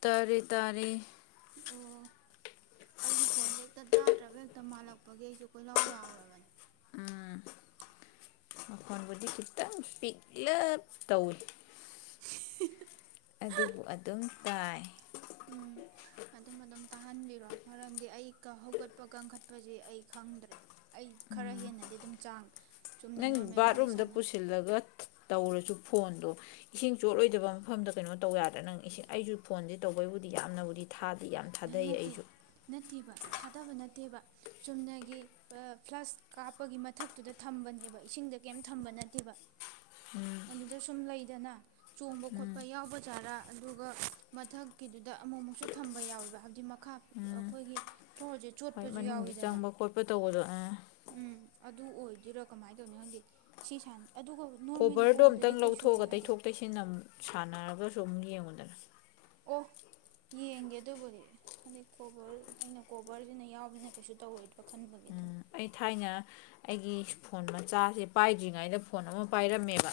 ꯇꯥꯔꯦ ꯇꯥꯔꯦ ꯑꯣ ꯑꯣ ꯑꯩꯒꯤ ꯄꯣꯟꯖꯦ ꯍꯦꯛꯇ ꯇꯥꯗ꯭ꯔꯕ ꯍꯦꯛꯇ ꯃꯥꯜꯂꯛꯄꯒꯤ ꯑꯩꯖꯦ ꯀꯣꯢꯂꯥꯎ ꯂꯥꯎꯔꯨꯔꯕꯅꯤ ꯎꯝ ꯃꯈꯣꯟꯕꯨꯗꯤ ꯈꯤꯇꯪꯡ ꯄꯤꯛꯂꯞ ꯇꯧꯢ ꯑꯗꯨꯕꯨ ꯑꯗꯨꯝ ꯇꯥꯢ ꯎꯝ ꯑꯗꯨ ꯃꯅꯝ ꯇꯥꯍꯟꯕꯤꯕ ꯃꯔꯥꯝꯗꯤ ꯑꯩ [unintelligible] ꯍꯧꯒꯠꯄ ꯀꯪꯈꯠꯄꯁꯤ ꯑꯩ ꯈꯥꯪꯗꯔꯦ ꯎꯝ ꯆꯨꯝꯅ ꯅꯣꯔꯃꯦꯜ ꯋꯥꯔꯤ ꯁꯥꯟꯅ ꯇꯧꯔ꯭ꯁꯨ ꯐꯣꯅꯗꯨ ꯑꯦꯁꯤꯡ ꯆꯣꯠꯂꯣꯏꯗꯕ ꯃꯐꯝꯗ ꯀꯩꯅꯣꯇꯧ ꯌꯥꯗꯔꯥ ꯑꯩꯁꯨ ꯐꯣꯟꯁꯦ ꯇꯧꯕꯩꯕꯨꯗꯤ ꯌꯥꯝꯅꯕꯨꯗꯤ ꯊꯥ ꯅꯥꯇꯦ ꯅꯥꯇꯦꯕ ꯊꯗꯕ ꯅ ꯇꯦꯕ ꯆꯨꯝꯅꯒꯤ ꯀꯂ꯭ꯥꯁ ꯀꯞꯒꯤ ꯃꯇꯥꯛꯇꯨꯗ ꯊꯝꯕꯅꯦꯕ ꯑꯦꯁꯤꯪꯗꯤ ꯀꯩꯝ ꯊꯝꯕ ꯅꯥꯇꯦꯕ ꯑꯗꯨꯗ ꯁꯨꯝ ꯂꯩꯗꯅ ꯆꯣꯝꯕ ꯈꯣꯠꯄ ꯌꯥꯑꯣꯟꯖꯠꯂꯥ ꯃꯊꯛꯏꯗꯨꯗ ꯑꯃꯥ ꯃꯨꯛꯁꯨ ꯊꯝꯕ ꯌꯥꯑꯣꯏ ꯍꯥꯏꯗꯤ ꯃꯈꯥ ꯑꯈꯣꯏꯒꯤ ꯐꯂꫭꯔꯁꯦ ꯆꯣꯠꯈꯤꯕ ꯎꯝ ꯆꯪꯕ ꯈꯣꯠꯄ ꯇꯧꯕꯥꯗꯨ ꯎ ꯎꯝ ꯑꯗꯨ ꯑꯣꯏꯗꯣꯏꯔꯥ ꯀꯃꯥꯏ ꯇꯧꯔꯤꯅꯣ ꯈꯪꯗꯦ ꯁꯤ ꯑꯗꯨꯒ ꯅꯣꯔꯃꯦꯜ ꯀꯟꯦꯔꯗꯨ ꯀꯣꯜꯗꯨꯗꯤ ꯑꯃꯌ꯭ꯥ ꯀꯩꯁꯨꯗꯤ ꯂꯧꯊꯣꯀꯥꯒꯥ ꯍꯥꯏꯗꯦ ꯇꯩꯊꯣꯛ ꯇꯩꯁꯤꯟ ꯗꯨꯝ ꯌꯦꯡꯎꯗꯅꯥ ꯐ ꯌꯦꯪꯏ ꯑꯦꯗꯨꯕꯨꯗꯤ [unintelligible] ꯀꯣꯕꯦꯔ ꯀꯣꯕꯦꯔꯁꯤꯟ ꯌꯥꯑꯣꯅꯤꯟ ꯀꯔꯤꯁꯨ ꯇꯧꯔꯣꯏ ꯎ ꯑꯩ ꯊꯥꯏꯟ ꯑꯩꯒꯤ ꯐꯣꯟ ꯃꯆꯥꯁꯦ ꯄꯥꯏꯗꯔ꯭ꯤꯉꯗ ꯗꯣꯟ ꯑꯃ ꯄꯥꯏꯔꯃꯦꯕ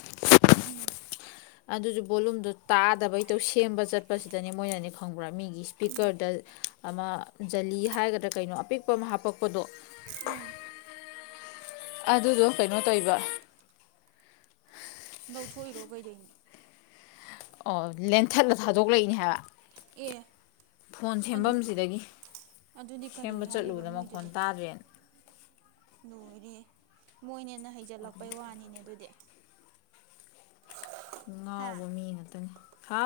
ꯎ ꯑꯗꯨꯁꯨ ꯕꯣꯂꯨꯝꯗꯨ ꯇꯥꯗꯕꯩꯇꯨ ꯁꯦꯝꯕ ꯆꯠꯄꯁꯤꯗꯅꯦ ꯃꫭꯏꯅ ꯅꫠꯡ ꯄꯨꯔꯥ ꯃꯤꯒꯤ ꯎꯝ ꯑꯦꯁꯄ꯭ꯤꯀꯥꯔꯗ ꯑꯃ ꯖꯥꯂꯤ ꯍꯥꯏꯒꯔꯥ ꯀꯩꯅꯣ ꯑꯄꯤꯛꯄ ꯑꯃ ꯍꯞꯀꯞꯗꯣ [inaudible] ꯎꯝ ꯑꯗꯨꯏꯗꯣ ꯀꯩꯅꯣ ꯇꯧꯔꯤꯕ ꯂꯧꯊꫭꯛꯏꯔꯣ ꯀꯩꯗꯧꯔꯤꯅꯣ ꯎ ꯂꯦꯟꯊꯠꯂ ꯊꯗꯣꯛꯂꯛꯏꯅꯦ ꯍꯥꯏꯕ ꯑꯦ ꯒꯣꯜ ꯑꯗꯨ ꯁꯦꯝꯕꯥꯝꯁꯤꯗꯒꯤ ꯑꯗꯨꯗꯤ ꯀꯔꯤ ꯁꯑꯝꯕ ꯍꯥꯏꯔꯤꯕ ꯆꯠꯂꯨꯕꯗ ꯃꯈꯣꯟ ꯃꯣꯏꯗꯨꯗꯤ ꯇꯥꯗꯔꯦꯗꯥꯟ ꯂꯣꯏꯔꯦ ꯅꯣꯏꯟ ꯅꯥ ꯍꯩꯖꯤꯜꯀꯄꯩ ꯋꯥꯅꯤꯅꯦ ꯑꯗꯨꯗꯤ ꯉꯥꯑꯕ ꯃꯤ ꯉꯛꯠꯅꯤ ꯍꯥ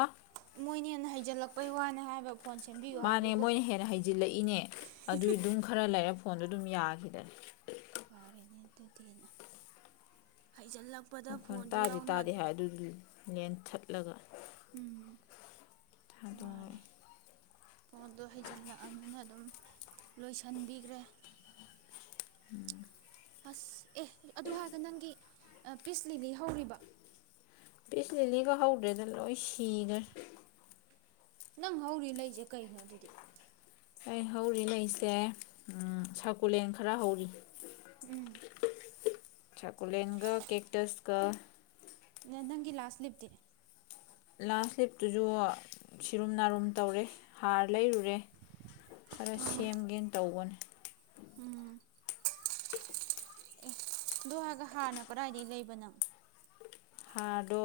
ꯃꯨꯜ ꯍꯦꯜ ꯍꯩꯖꯤꯂꯛꯄꯩ ꯋ꯭ꯅꯤꯅꯦ ꯍꯥꯌꯕ ꯒꯣꯜ ꯁꯦꯝꯕꯤꯎ ꯃꯥꯅꯦ ꯍꯥꯏꯕꯨ ꯃꯣꯏꯅ ꯍꯦꯟꯅ ꯇꯣꯟꯗꯨ ꯗꯨꯃ ꯌꯥꯒꯔ꯭ꯤꯗꯦ [inaudible] ꯃꯈꯣꯜ ꯐꯣꯟꯁꯨ ꯇꯥꯗꯦ ꯌꯥꯎꯅ ꯇꯥꯗꯦ ꯍꯥꯏ ꯑꯗꯨꯏ ꯂꯦꯟ ꯊꯠꯂꯒ [inaudible] ꯊꯗꯣꯏ ꯃꯥꯗꫭ ꯍꯩꯖꯤꯜꯂꯛꯑꯕꯅꯤꯅ ꯑꯗꯨꯝ ꯂꯣꯏꯖꯤꯟꯕꯤꯒꯔ꯭ꯦ [inaudible] ꯑꯁ ꯑꯦ ꯑꯗꯨ ꯍꯥꯏꯒ ꯅꯡꯗꯤ ꯑ ꯄꯤꯁꯂꯤ ꯂꯩꯍꯧꯔꯤꯕ ꯄꯤꯁ ꯂꯤꯂꯤꯒ ꯍꯧꯗ꯭ꯔꯦꯗ ꯂꯣꯏ ꯁꯤꯒ꯭ꯔꯦ ꯅꯪ ꯍꯧꯔꯤ ꯂꯩꯁꯦ ꯀꯩꯅꯣ ꯑꯗꯨꯗꯤ ꯑꯩ ꯍꯧꯔꯤ ꯂꯩꯁꯦ ꯑ ꯁꯛꯀꯨꯂꯦꯟꯠ ꯈꯔ ꯍꯧꯔꯤ ꯎꯝ ꯁꯛꯀꯨꯂꯦꯟꯠꯒ ꯀꯦꯛꯇꯁꯀ ꯅꯪꯒꯤ ꯂꯥꯁꯠ ꯂꯤꯞꯇꯤ ꯂꯥꯁ ꯂꯤꯐ ꯇꯨꯁꯨ ꯁꯤꯔꯨꯝ ꯅꯥꯔꯨꯝ ꯇꯧꯔꯦ ꯍꯥꯔ ꯂꯩꯌꯨꯔꯦ ꯈꯔ ꯎꯝ ꯁꯦꯝꯒꯦꯅ ꯇꯧꯕꯅꯦ ꯎꯝ ꯑꯦ ꯍꯥꯔꯅ ꯀꯗꯥꯏꯗꯩ ꯂꯩꯕ ꯅꯪ ꯍꯥꯔꯗꯣ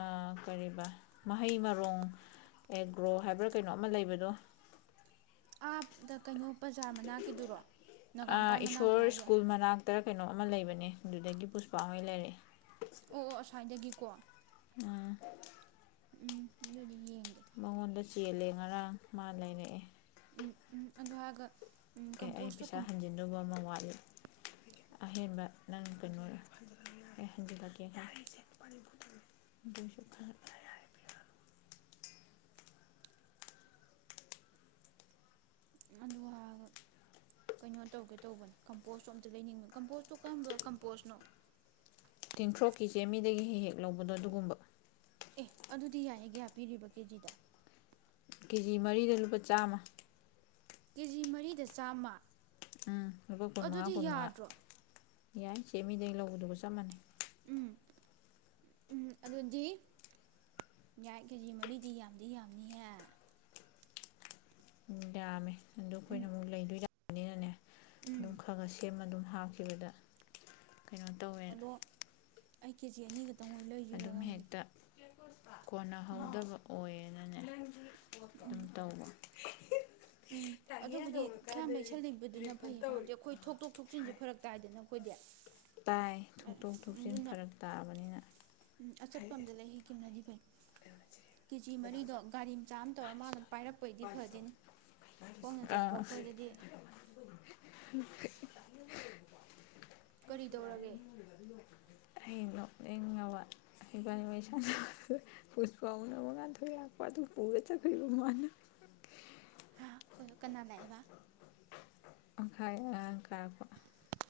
ꯑ ꯀꯔꯤꯕ ꯃꯍꯩ ꯃꯔꯣꯡ ꯑꯦꯒ꯭ꯔꯣ ꯍꯥꯏꯕ꯭ꯔ ꯀꯩꯅꯣ ꯑꯃ ꯂꯩꯕꯗꯣ ꯑ ꯗ ꯀꯩꯅꯣ ꯕꯓꯥꯔ ꯃꯅꯥꯛꯀꯤꯗꯨꯔꯣ ꯅꯒꯥꯝꯄꯥꯜ ꯃꯅꯥꯛꯀꯤ ꯇꯔ ꯀꯩꯅꯣ ꯑꯃ ꯂꯩꯕꯅꯦ ꯑꯗꯨꯗꯒꯤ ꯄꯨꯁꯄꯥ ꯍꯣꯏ ꯂꯩꯔꯦ ꯑꯣ ꯑꯁ꯭ꯋꯥꯏꯗꯒꯤ ꯀꯣ ꯎꯝ [unintelligible] ꯃꯉꯣꯟꯗ ꯆꯦꯜꯂꯦ ꯉꯔꯥꯡ ꯃꯥ ꯂꯩꯔꯦ ꯑꯗꯨ ꯍꯥꯏꯔꯒ ꯑꯦ ꯑꯩ ꯄꯩꯁꯥ ꯀꯝꯄꯣꯁꯇꯣ ꯍꯟꯖꯤꯟꯗꯧꯕ ꯑꯃ ꯋꯥꯠ ꯑꯍꯦꯟꯕ ꯅꯪ ꯀꯩꯅꯣ ꯑꯩ ꯍꯟꯖꯤꯜꯂꯛꯀꯦ ꯅꯪ ꯑꯗꯨ ꯍꯥꯏꯔꯒ ꯀꯩꯅꯣ ꯇꯧꯒꯦ ꯇꯧꯕꯅꯦ ꯀꯝꯄꯣꯁꯠ ꯑꯝꯇ ꯂꯩꯅꯤꯡꯕꯅꯦ ꯝꯄꯣꯁꯠꯇꯣ ꯀꯔꯝꯕ ꯀꯞꯄꯣꯁꯠꯅꯣ ꯇꯤꯟꯊ꯭ꯔꯣꯛꯀꯤ ꯆ‌ꯦꯃꯤꯗꯒꯤ ꯍꯦꯛ ꯍꯦꯛ ꯂꯧꯕꯗꯣ ꯑꯗꯨꯒꯨꯝꯕ ꯑꯦ ꯑꯗꯨꯗꯤ ꯌꯥꯏꯍꯦ ꯀꯌꯥ ꯄꯤꯔꯤꯕ ꯀꯦꯖꯤꯗ ꯀꯦꯖꯤ ꯃꯔꯤꯗ ꯂꯨꯄꯥ ꯆꯥꯃ ꯀꯦꯖꯤ ꯃꯔꯤꯗ ꯆꯥꯃ ꯎꯝ ꯂꯨꯄꯥ ꯀꯨꯟ ꯃꯉꯥ ꯀꯨꯟ ꯃꯉꯥ ꯌꯥꯏ ꯁꯦꯃꯤꯗꯩ ꯂꯧꯕꯗꯨꯒ ꯆꯞ ꯃꯥꯅꯩ ꯎꯝ ꯎꯝ ꯑꯗꯨꯗꯤ ꯌꯥꯏ ꯀꯦꯖꯤ ꯃꯔꯤꯗꯤ ꯌꯥꯝꯗꯤ ꯌꯥꯝꯅꯤꯍꯦ ꯌꯥꯝꯃꯦ ꯑꯗꯣ ꯎꯝ ꯑꯩꯈꯣꯏꯅ ꯑꯃꯨꯛ ꯂꯩꯗꯣꯏꯔꯥ [unintelligible] ꯎꯝ ꯑꯗꯨꯝ ꯈꯔ ꯈꯔ ꯁꯦꯝꯃ ꯑꯗꯨꯝ ꯍꯥꯞꯈꯤꯕꯗ ꯀꯩꯅꯣ ꯇꯧꯋꯦꯅ ꯑꯗꯣ ꯑꯩ ꯀꯦꯖꯤ ꯑꯅꯤ ꯂꯩꯖꯤꯔ ꯑꯗꯨꯝ ꯈꯪꯗꯦ ꯍꯦꯛꯇ ꯎꯝ ꯀꯣꯟꯅꯍꯧꯗꯕ ꯑꯣꯏꯌꯦ ꯑꯗꯨꯝ ꯇꯧꯕ ꯎꯝ ꯑꯗꯨꯕꯨꯗꯤ ꯈꯔ ꯌꯥꯝ ꯂꯩꯁꯤꯜꯂꯤꯕꯗꯨꯅ ꯐꯩꯌꯦꯕ ꯍꯥꯏꯗꯤ ꯑꯩꯈꯣꯏ ꯊꯣꯛꯇꯣꯛ ꯊꯣꯛꯆꯤꯟ ꯐꯔꯛ ꯇꯥꯏꯌꯦꯕ [unintelligible] ꯇꯥꯏ ꯊꯣꯛꯇꯣꯛ ꯊꯣꯀꯆꯤꯟ ꯐꯔꯛ ꯇꯕꯅꯤꯅ [unintelligible] ꯑꯆꯥꯠꯄꯥꯃꯗ ꯂꯩꯍꯤꯀꯤꯝ [inaudible] ꯀꯦꯖꯤ ꯃꯔꯤꯗꯣ ꯒꯔꯤ ꯃꯆꯥ ꯑꯃ ꯇꯧꯔꯥ ꯃꯥꯅ ꯄꯥꯏꯔꯛꯄ ꯑꯣꯏꯗꯤ ꯐꯗꯤꯅꯤ꯫ꯈꯣꯡꯅ ꯆꯠꯄ ꯑꯥ ꯑꯩꯈꯣꯏꯗꯗꯤ [inaudible] ꯀꯔꯤꯇꯧꯔꯒꯦ [inaudible] ꯉꯟꯊꯣꯏ ꯂꯥꯛꯄ ꯑꯗꯨ ꯄꯨꯔꯥ ꯆꯠꯈꯔ꯭ꯤꯕ ꯃꯥꯅꯥ ꯍꯥ ꯀꯅꯥ ꯂꯥꯛꯑꯦꯕꯥ [inaudible]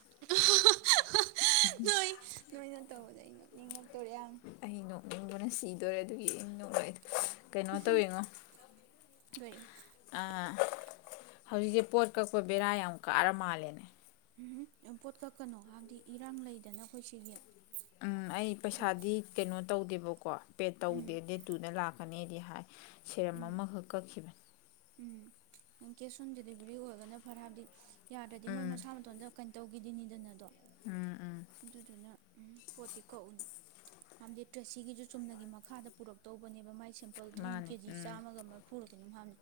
[inaudible] ꯍꯥ ꯍꯥ ꯅꯣꯏ ꯅꯤꯉꯛ ꯑꯩ ꯅꯣꯛꯅꯤꯡꯕꯅ ꯁꯤ ꯗꯣꯔꯦ ꯑꯗꯨꯒꯤ ꯑꯗꯨꯝ ꯅꯣꯛ ꯂꯩ ꯀꯩꯅꯣ ꯇꯧꯏꯉꯣ ꯀꯩ ꯑꯥ ꯍꯧꯖꯤꯛꯁꯦ ꯄꯣꯠ ꯀꯛꯄ ꯕꯦꯔꯥ ꯌꯥꯝ ꯀꯔꯥ ꯃꯥꯜꯂꯦꯅꯦ ꯎꯝꯈꯨꯝ ꯄꯣꯠ ꯀꯛꯀꯅꯣ ꯍꯥꯢꯗꯤ ꯏꯔꯥꯡ ꯂꯩꯗꯅ ꯑꯩꯈꯣꯏ ꯁꯤꯒꯤ ꯎꯝ ꯑꯩ ꯑꯗꯨꯅ ꯄꯩꯁꯥꯗꯤ ꯀꯩꯅꯣ ꯇꯧꯗꯦꯕꯥ ꯀꯣ ꯄꯦꯗ ꯎꯝ ꯇꯧꯗꯦ ꯗꯦꯗ ꯇꯨꯅꯥ ꯂꯥꯛ ꯀꯅꯤꯗꯤ ꯍꯥꯏ ꯁꯤꯔꯝ ꯎꯝ ꯑꯃꯥꯈꯛ ꯀꯛꯈꯤꯕꯅꯦ ꯎꯝ ꯀꯦꯁ ꯑꯣꯟ ꯗꯤꯂꯤꯕꯔꯤ ꯑꯣꯢꯔꯒꯅꯥ ꯐꯩ꯫ꯍꯥꯏꯕꯗꯤ ꯃꯣꯏ ꯎꯝ ꯃꯁꯥ ꯃꯊꯟꯇꯥ ꯀꯩꯅꯣ ꯇꯧꯒꯤꯗꯤꯅꯤꯗꯅꯥ ꯑꯗꯣ ꯎꯝ ꯎꯝ ꯑꯗꯨꯗꯨꯅ ꯎꯝ ꯄꯣꯠꯇꯤ ꯀꯛꯎꯅꯨ ꯍꯥꯏꯗꯤ ꯇꯔ꯭ꯁꯤꯡ ꯁꯤꯖꯨ ꯆꯨꯝꯅꯒꯤ ꯃꯈꯥꯗ ꯄꯨꯔꯛꯇꯧꯕꯅꯦꯕꯥ ꯃꯥꯏꯁꯦ ꯑꯦꯄꯜ ꯗꯨꯅꯥ ꯑꯃꯨꯛ ꯃꯥꯅꯦ ꯀꯦ ꯖꯤ ꯎꯝ ꯆꯥꯃꯥ ꯒꯥ ꯃꯔꯐꯨ ꯔꯥ ꯀꯩꯅꯣꯝ ꯍꯥꯏꯕꯅꯦ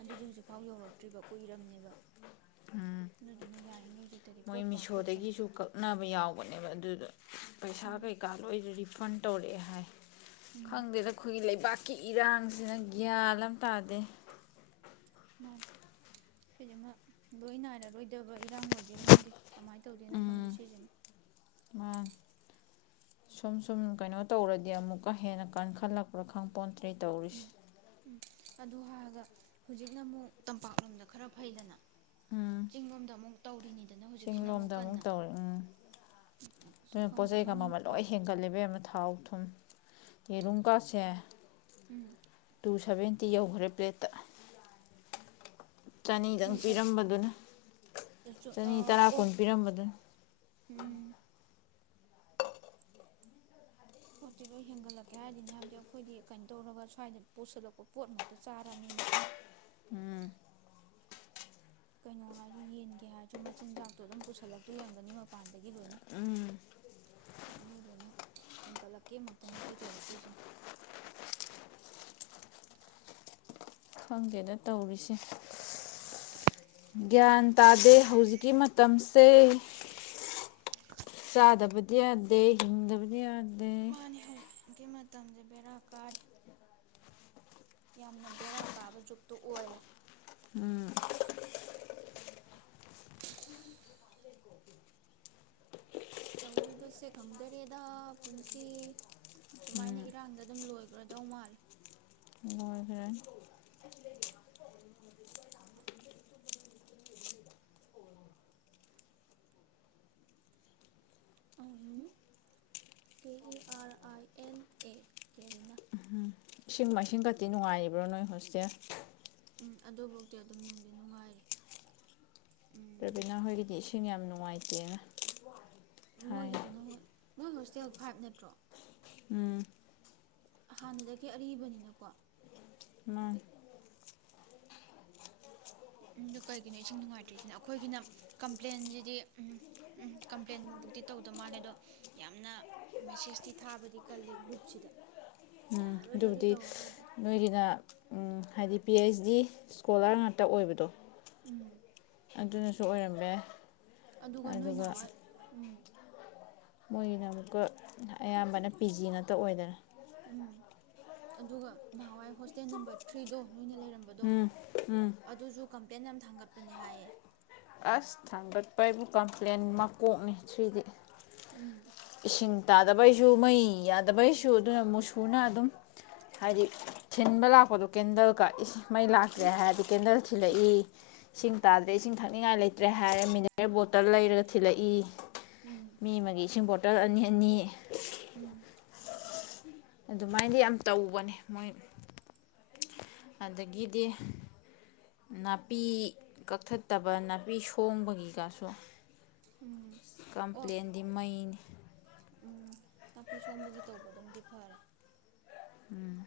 ꯑꯗꯨꯁꯨ ꯍꯧꯖꯤꯛꯐꯥꯎ ꯌꯥꯎꯔꯛꯇꯔꯤꯕꯥ ꯀꯨꯏꯔꯕꯅꯦꯕꯥ ꯑꯗꯨꯗꯨꯅ ꯍꯧꯖꯤꯛꯇꯗꯤ ꯃꯣꯏ ꯄꯣꯠ ꯄꯥꯛ ꯀꯛꯀꯅꯨ ꯃꯤꯁꯣꯗꯒꯤꯁꯨ ꯀꯛꯅꯕ ꯌꯥꯎꯕꯅꯦꯕ ꯑꯗꯨꯗ ꯄꯩꯁꯥ ꯎꯝ ꯀꯩꯀꯥ ꯂꯣꯏ ꯔꯤꯐꯟ ꯇꯧꯔꯛꯑꯦ ꯍꯥꯏ ꯎꯝ ꯈꯪꯗꯦꯗꯥ ꯈꯣꯏꯒꯤ ꯂꯩꯕꯥꯛ ꯏꯔꯥꯡꯁꯤꯅꯥ ꯒꯌ꯭ꯥꯟꯑꯝ ꯇꯥꯗꯦ ꯃꯥꯅꯦ ꯁꯤꯖꯤꯃꯥ ꯂꯣꯏ ꯅꯥꯏꯔꯔꯣꯏꯗꯕꯥ ꯏꯔꯥꯡ ꯑꯣꯏꯗꯣꯏꯔꯥ ꯈꯪꯗꯦ ꯀꯃꯥꯏ ꯇꯧꯗꯨꯏꯅꯣ ꯈꯪꯗꯦ ꯎꯝ ꯁꯤꯖꯤꯃꯥ ꯃꯥꯅꯤ ꯁꯨꯝ ꯁꯨꯝ ꯀꯩꯅꯣ ꯇꯧꯔꯗꯤ ꯑꯃꯨꯛꯀꯥ ꯍꯦꯟꯅꯥ ꯀꯟꯈꯠꯂꯛꯄ꯭ꯔꯥ ꯈꯪꯄꯣꯟꯇꯦ꯫ ꯇꯧꯔꯤꯁꯦ ꯑꯗꯨ ꯍꯥꯏꯔꯒ ꯍꯧꯖꯤꯛꯅꯃꯨꯛ ꯇꯝꯄꯥꯛꯂꯣꯝꯗ ꯈꯔ ꯐꯩꯗꯅ ꯎꯝ ꯆꯤꯡꯂꯣꯝꯗ ꯑꯃꯨꯛ ꯇꯧꯔꯤꯅꯤ ꯆꯤꯡꯂꯣꯝꯗ ꯑꯃꯨꯛ ꯇꯧꯔꯦ ꯎꯝ ꯑꯁ ꯑꯗꯨꯅ ꯄꯣꯠ ꯈꯪꯗꯦ ꯆꯩꯒꯥ ꯃꯃꯜ ꯂꯣꯢ ꯃꯅꯤꯡꯄꯥꯡ ꯍꯦꯟꯒꯠꯂꯦ ꯏꯕꯦꯝꯃ ꯊꯥꯎ ꯊꯨꯝ ꯌꯦꯔꯨꯝꯀꯥꯁꯦ ꯎꯝ ꯁꯕꯦꯟꯇꯤ ꯌꯧꯒꯔ꯭ꯦ ꯄꯂ꯭ꯦꯠꯇ ꯇꯨ ꯆꯅꯤꯗꯪ ꯁꯚꯦꯟ ꯄꯤꯔꯝꯕꯗꯨꯅ ꯆꯅꯤ ꯇꯔꯥ ꯑꯣ ꯀꯨꯟ ꯄꯤꯔꯝꯄꯗꯨꯅ ꯎꯝ ꯄꯣꯠꯇꯤ ꯂꯣꯏ ꯍꯦꯟꯒꯠꯂꯛꯀꯦ ꯍꯥꯏꯕꯗꯤꯅꯤ ꯑꯩꯈꯣꯏꯗꯤ ꯀꯩꯅꯣꯇꯧꯔꯒ ꯁꯋꯥꯏꯗ ꯄꯨꯁꯜꯂꯛꯄ ꯄꯣꯠ ꯃꯛꯇꯥ ꯆꯥꯔꯕꯅꯤꯅ ꯀꯩꯅꯣ ꯍꯥꯏꯁꯨ ꯌꯦꯟꯒꯤ ꯍꯥꯏꯁꯨ ꯃꯆꯤꯟꯖꯥꯛꯇꯣ ꯑꯗꯨꯝ ꯄꯨꯁꯜꯂꯛꯇꯣꯏ ꯑꯣꯏꯔꯝꯒꯅꯤ ꯃꯄꯥꯟꯗꯒꯤ ꯂꯣꯏꯅ ꯑꯗꯨꯗꯨꯅ ꯍꯦꯟꯒꯠꯂꯛꯀꯦ ꯃꯛꯇꯅꯤ ꯑꯩꯈꯣꯏ ꯇꯧꯔꯛꯇꯨꯏꯁꯤꯅ ꯈꯪꯗꯦꯗ ꯇꯧꯔꯤꯁꯦ ꯒꯌ꯭ꯥꯟ ꯇꯥꯗꯦ ꯍꯧꯖꯤꯛꯀꯤ ꯃꯇꯝꯁꯦ ꯆꯗꯕꯗꯤ ꯌꯥꯗꯦ ꯍꯤꯡꯗꯕꯗꯤ ꯌꯥꯗꯦ ꯃꯥꯅꯦ ꯍꯧꯖꯤꯛꯀꯤ ꯃꯇꯝꯁꯦ ꯕꯦꯔꯥ ꯀꯔꯤ ꯌꯥꯝꯅ ꯕꯦꯔꯥ ꯀꯥꯕꯥ ꯖꯨꯛꯇꯣ ꯑꯣꯏꯔꯦ ꯇꯧꯔꯤꯕꯁꯦ ꯈꯪꯗꯔꯦꯗꯥ ꯄꯨꯟꯁꯤ ꯁꯨꯃꯥꯏꯅ ꯏꯔꯥꯡꯗ ꯑꯗꯨꯝ ꯂꯣꯏꯒꯔꯗꯧ ꯃꯥꯜꯂꯦ ꯂꯣꯏꯈ꯭ꯔꯅꯤ ꯎꯝ K E R I N A ꯀꯦꯔꯤꯅꯥ ꯏꯁꯤꯡ ꯃꯥꯏꯁꯤꯡꯒꯗꯤ ꯅꯨꯉꯥꯏꯔꯤꯕꯔꯣ ꯅꯣꯏ ꯍꯣꯁꯇꯦꯜ ꯑꯗꯨꯕꯨꯛꯇꯤ ꯑꯗꯨꯝ ꯅꯨꯡꯗꯤ ꯅꯨꯡꯉꯥꯏꯔꯤ ꯎꯝ ꯔꯕꯤꯅꯥ ꯍꯣꯏꯒꯤꯗꯤ ꯏꯁꯤꯡ ꯌꯥꯝ ꯅꯨꯡꯉꯥꯏꯇꯦꯅ ꯍꯥꯏ ꯃꯣꯏꯒꯤꯗꯨꯅ ꯃꯨꯛ ꯃꯣꯏ ꯍꯣꯁꯇꯦꯜ ꯇꯦꯜ ꯐꯥꯏꯚ ꯅꯠꯇꯔꯣ ꯎꯝ ꯍꯟꯅꯗꯒꯤ ꯑꯔꯤꯕꯅꯤꯅꯀꯣ ꯃꯥꯅꯤ ꯑꯗꯣ ꯀꯩꯒꯤꯅꯣ ꯏꯁꯤꯡ ꯅꯨꯡꯉꯥꯏꯇꯔꯤꯁꯤꯅ ꯑꯩꯈꯣꯏꯒꯤꯅ ꯀꯝꯄꯂꯥꯏꯟꯖꯤꯗꯤ ꯀꯝꯄꯂ꯭ꯥꯏꯟ ꯕꯨꯛ ꯇꯤ ꯇꯧꯗ ꯃꯥꯜꯂꯦ ꯑꯗꯣ ꯌꯥꯝꯅ ꯃꯤꯁꯦꯖ ꯇꯤ ꯊꯕꯥꯗꯤ ꯀꯜꯂꯦ ꯒꯨꯔꯨꯞ ꯁꯤ ꯗ ꯑꯗꯨꯕꯨꯗꯤ ꯅꯣꯏꯒꯤꯅꯥ ꯎꯝ ꯍꯥꯏꯗꯤ ꯄꯤ ꯍꯥꯏꯁ ꯗꯤ ꯏꯁꯀꯣꯂꯔ ꯉꯥꯛꯇꯥ ꯑꯣꯏꯕꯗꯣ ꯎꯝ ꯑꯗꯤꯅꯁꯨ ꯑꯣꯏꯔꯝꯕ ꯌꯥꯏ ꯑꯗꯨꯒ ꯅꯣꯏ ꯅꯍꯥꯟꯋꯥꯏ ꯎꯝ ꯃꯣꯏꯒꯤꯅ ꯑꯃꯨꯛꯀꯥ ꯑꯌꯥꯝꯕꯅ ꯄꯤ ꯖꯤ ꯉꯥꯛꯇꯥ ꯑꯣꯏꯗꯅ ꯎꯝ ꯑꯗꯨꯒ ꯅꯍꯥꯟꯋꯥꯏ ꯍꯣꯁꯇꯦꯜ ꯅꯝꯕꯔ ꯊꯔ꯭ꯤ ꯗꯣ ꯅꯣꯏꯅ ꯂꯩꯔꯝꯕꯗꯣ ꯎꯝ ꯑꯗꯨꯁꯨ ꯀꯝꯄꯂꯥꯏꯟ ꯌꯥꯝ ꯊꯟꯒꯠꯄꯅꯤ ꯍꯥꯏꯌꯦ ꯎꯁ ꯊꯥꯡꯒꯠꯄ ꯍꯥꯏꯕꯨ ꯀꯝꯄꯂꯥꯏꯅ ꯃꯀꯣꯛꯅꯤ ꯊꯔ꯭ꯤ ꯗꯤ ꯎꯝ ꯏꯁꯤꯡ ꯇꯥꯗꯕꯩꯁꯨ ꯃꯩ ꯌꯥꯗꯕꯩꯁꯨ ꯑꯗꯨꯅ ꯃꯨꯁꯨ ꯅꯥ ꯑꯗꯨꯝ ꯊꯤꯟꯕ ꯂꯛꯄꯗꯣ ꯀꯟꯗꯜꯀ ꯃꯩ ꯂꯛꯇꯔ꯭ꯦ ꯎꯝ ꯍꯥꯏꯔꯗꯤ ꯀꯦꯟꯗꯜ ꯊꯤꯜꯂꯛꯏ ꯏꯁꯤꯡ ꯇꯥꯗꯔꯦ ꯏꯁꯤꯡ ꯊꯛꯅꯤꯡꯉꯥꯏ ꯂꯩꯇꯔꯦ ꯍꯥꯏꯔꯥ ꯃꯤꯅꯔꯦꯜ ꯕꯣꯇꯜ ꯂꯩꯔꯥ ꯊꯤꯂꯛ ꯏ ꯎꯝ ꯃꯤ ꯑꯃꯒꯤ ꯏꯁꯤꯡ [unintelligible] [unintelligible] ꯑꯅꯤ ꯑꯅꯤ ꯎꯝ꯫ ꯑꯗꯨꯃꯥꯏꯅꯗꯤ ꯌꯥꯝ ꯇꯧꯕꯅꯦ ꯃꯣꯏ ꯑꯗꯒꯤꯗꯤ ꯅꯥꯄꯤ ꯀꯛꯊꯠꯇꯕ ꯅꯥꯄꯤ ꯁꯣꯡꯕꯒꯤ ꯀꯥꯏꯁꯨ꯫ ꯎꯝ ꯑꯣ ꯀꯝꯄ꯭ꯂꯦꯟꯗꯤ ꯃꯩꯅꯤ꯫ ꯎꯝ ꯅꯥꯄꯤ ꯁꯣꯡꯕꯒꯤ ꯇꯧꯕꯅꯗꯤ ꯐꯥꯔꯦ꯫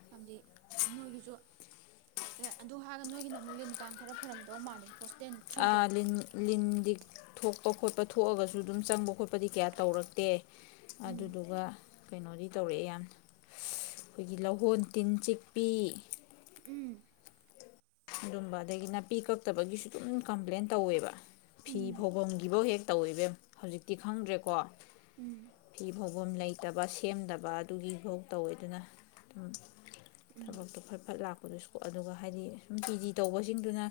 ꯍꯥꯏꯕꯗꯤ ꯅꯣꯏꯒꯤꯖꯨ ꯑꯦ ꯑꯗꯨ ꯍꯥꯏꯔꯒ ꯅꯣꯏꯒꯤꯅꯃꯨꯛ ꯂꯤꯟ ꯀꯥꯡ ꯈꯔ ꯐꯔꯝꯗꯧ ꯃꯥꯜꯂꯤ꯫ ꯍꯣꯁꯇꯦꯜ ꯊ꯭ꯔꯤꯗꯣ ꯑꯥ ꯂꯤꯟ ꯂꯤꯟ [unintelligible] ꯊꯣꯛꯄ ꯈꯣꯠꯄ ꯊꯣꯛꯑꯒꯁꯨ ꯗꯨꯝ ꯆꯪꯕ ꯈꯣ ꯗꯨꯗꯤ ꯀꯌꯥ ꯇꯧꯔꯛꯇꯦ ꯎꯝ ꯑꯗꯨꯗꯨꯒ ꯀꯩꯅꯣꯗꯤ ꯇꯧꯔꯛꯑꯦ ꯌꯥꯝ ꯑꯈꯣꯏꯒꯤ ꯂꯧꯍꯣꯟ ꯇꯤꯟ ꯆꯤꯛꯄꯤ ꯎꯝ꯫ ꯑꯗꯨꯝꯕ ꯑꯗꯒꯤ ꯅꯥꯄꯤ ꯀꯛꯇꯕꯒꯤꯁꯨ ꯑꯗꯨꯝ ꯀꯝꯄ꯭ꯂꯦꯟ ꯇꯧꯑꯦꯕ꯫ ꯐꯤ ꯎꯝ ꯐꯧꯕꯝꯒꯤꯕꯧ ꯍꯦꯛ ꯇꯧ ꯢꯕꯦꯝ ꯍꯧꯖꯤꯛꯇꯤ ꯈꯪꯗ꯭ꯔꯦꯀꯣ꯫ ꯎꯝ ꯐꯤ ꯐꯧ ꯂꯩꯇꯕ ꯁꯦꯝꯗꯕ ꯑꯗꯨꯒꯤ [unintelligible] ꯇꯧꯋꯦꯗꯅ ꯑꯗꯨꯝ꯫ ꯎꯝ ꯊꯕꯛꯇꯣ ꯐꯠ ꯐꯠ ꯂꯥꯛ ꯑꯗꯨꯁꯨ ꯑꯗꯨꯒ ꯍꯥꯏꯗꯤ ꯅꯨꯡꯇꯤꯒꯤ ꯇꯧꯕꯁꯤꯡꯗꯨꯅ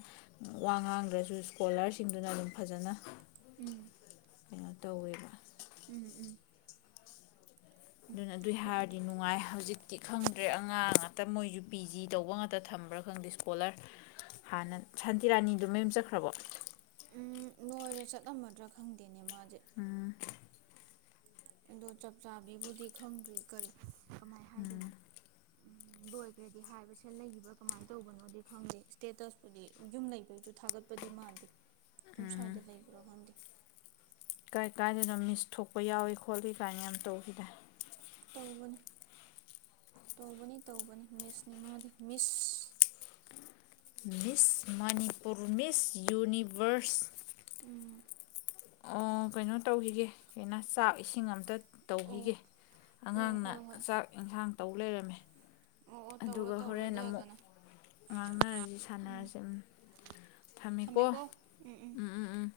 ꯋꯥ ꯉꯥꯡꯗ꯭ꯔꯥꯁꯨ ꯢꯁꯀꯣꯂꯔꯁꯤꯡꯗꯨꯅ ꯑꯗꯨꯝ ꯐꯖꯅ ꯎꯝ꯫ ꯀꯩꯅꯣ ꯇꯧꯔꯦꯕ꯫ ꯎꯝ ꯎꯝ ꯫ ꯑꯗꯨꯅꯦ ꯑꯗꯨꯏ ꯍꯥꯏꯔꯗꯤ ꯅꯨꯡꯉꯥꯏ ꯍꯧꯖꯤꯛ꯫ ꯍꯧꯖꯤꯛꯇꯤ ꯈꯪꯗ꯭ꯔꯦ ꯑꯉꯥꯡ ꯉꯥꯛꯇ ꯃꯣꯏꯖꯨ ꯄꯤ ꯖꯤ ꯇꯧꯕ ꯉꯥꯛꯇ ꯊꯝꯕ꯭ꯔꯥ ꯈꯪꯗ꯭ꯔꯦ ꯏꯁꯀꯣꯂꯔ ꯍꯥꯟꯅ ꯁꯥꯟꯇꯤꯔꯥꯅꯤꯗꯣ ꯃꯌꯨꯝꯗ ꯆꯠꯈ꯭ꯔꯥꯕꯣ ꯎꯝ ꯂꯣꯏꯔꯦ ꯆꯠꯂꯝꯃꯗ꯭ꯔꯥ ꯈꯪꯗꯦ꯫ ꯎꯝ꯫ ꯑꯗꯨ ꯆꯞ ꯆꯥꯕꯤꯕꯨꯗꯤ ꯈꯪꯗ꯭ꯔꯤ ꯀꯔꯤ ꯎꯝ ꯫ ꯂꯣꯏꯒ꯭ꯔꯦꯗꯤ ꯍꯥꯏꯕ ꯁꯤꯗ ꯂꯩꯔꯤꯕ ꯀꯃꯥꯏ ꯇꯧꯕꯅꯣ ꯈꯪꯗꯦ ꯢꯁꯇꯦꯇꯁꯕꯨꯗꯤ ꯌꯨꯝ ꯂꯩꯕꯩ ꯊꯥꯒꯠꯄ ꯃꯥꯟꯗꯦ꯫ ꯗꯨꯝ ꯁ꯭ꯋꯥꯏꯗ ꯂꯩ꯭ꯔꯥ ꯈꯪꯗꯦ꯫ ꯀꯥꯏ ꯀꯥꯏꯗꯅꯣ ꯃꯤꯁ ꯊꯣꯛꯄ ꯌꯥꯎꯏ ꯈꯣꯠꯂꯤ ꯀꯥꯏꯅ ꯌꯥꯝ ꯇꯧꯈꯤꯗꯥꯏ꯫ ꯇꯧꯕꯅꯦ ꯇꯧꯕꯅꯦ ꯇꯧꯕꯅꯦ ꯃꯤꯁꯅꯦ ꯃꯥꯗꯤ ꯃꯤꯁ ꯫ ꯃꯤꯁ ꯃꯅꯤꯄꯨꯔ ꯃꯤꯁ ꯌꯨꯅꯤꯚ꯭ꯔꯁ꯫ ꯎꯝ ꯑꯥ ꯀꯩꯅꯣ ꯇꯧꯈꯤꯒꯦ [unintelligible] ꯆꯥꯛ ꯏꯁꯤꯡ ꯑꯝꯇ꯫ ꯑꯣ ꯇꯧꯒꯤꯒꯦ ꯑꯣ ꯑꯉꯥꯡꯅ ꯍꯣꯏ ꯍꯣꯏ ꯆꯥꯛ ꯏꯟꯖꯥꯡ ꯇꯧ ꯂꯩꯔꯝꯃꯦ ꯑꯣ ꯑꯣ ꯇꯧꯔꯣ ꯑꯗꯨꯒ ꯇꯧꯔꯣ ꯍꯣꯔꯦꯟ ꯑꯗꯨ ꯑꯃꯨꯛ ꯑꯣꯏꯔꯒꯅ ꯉꯥꯡꯅꯔꯁꯤ ꯎꯝ ꯁꯥꯅꯔꯁꯤ ꯊꯝꯃꯦꯀꯣ ꯎꯝ ꯎꯝ ꯫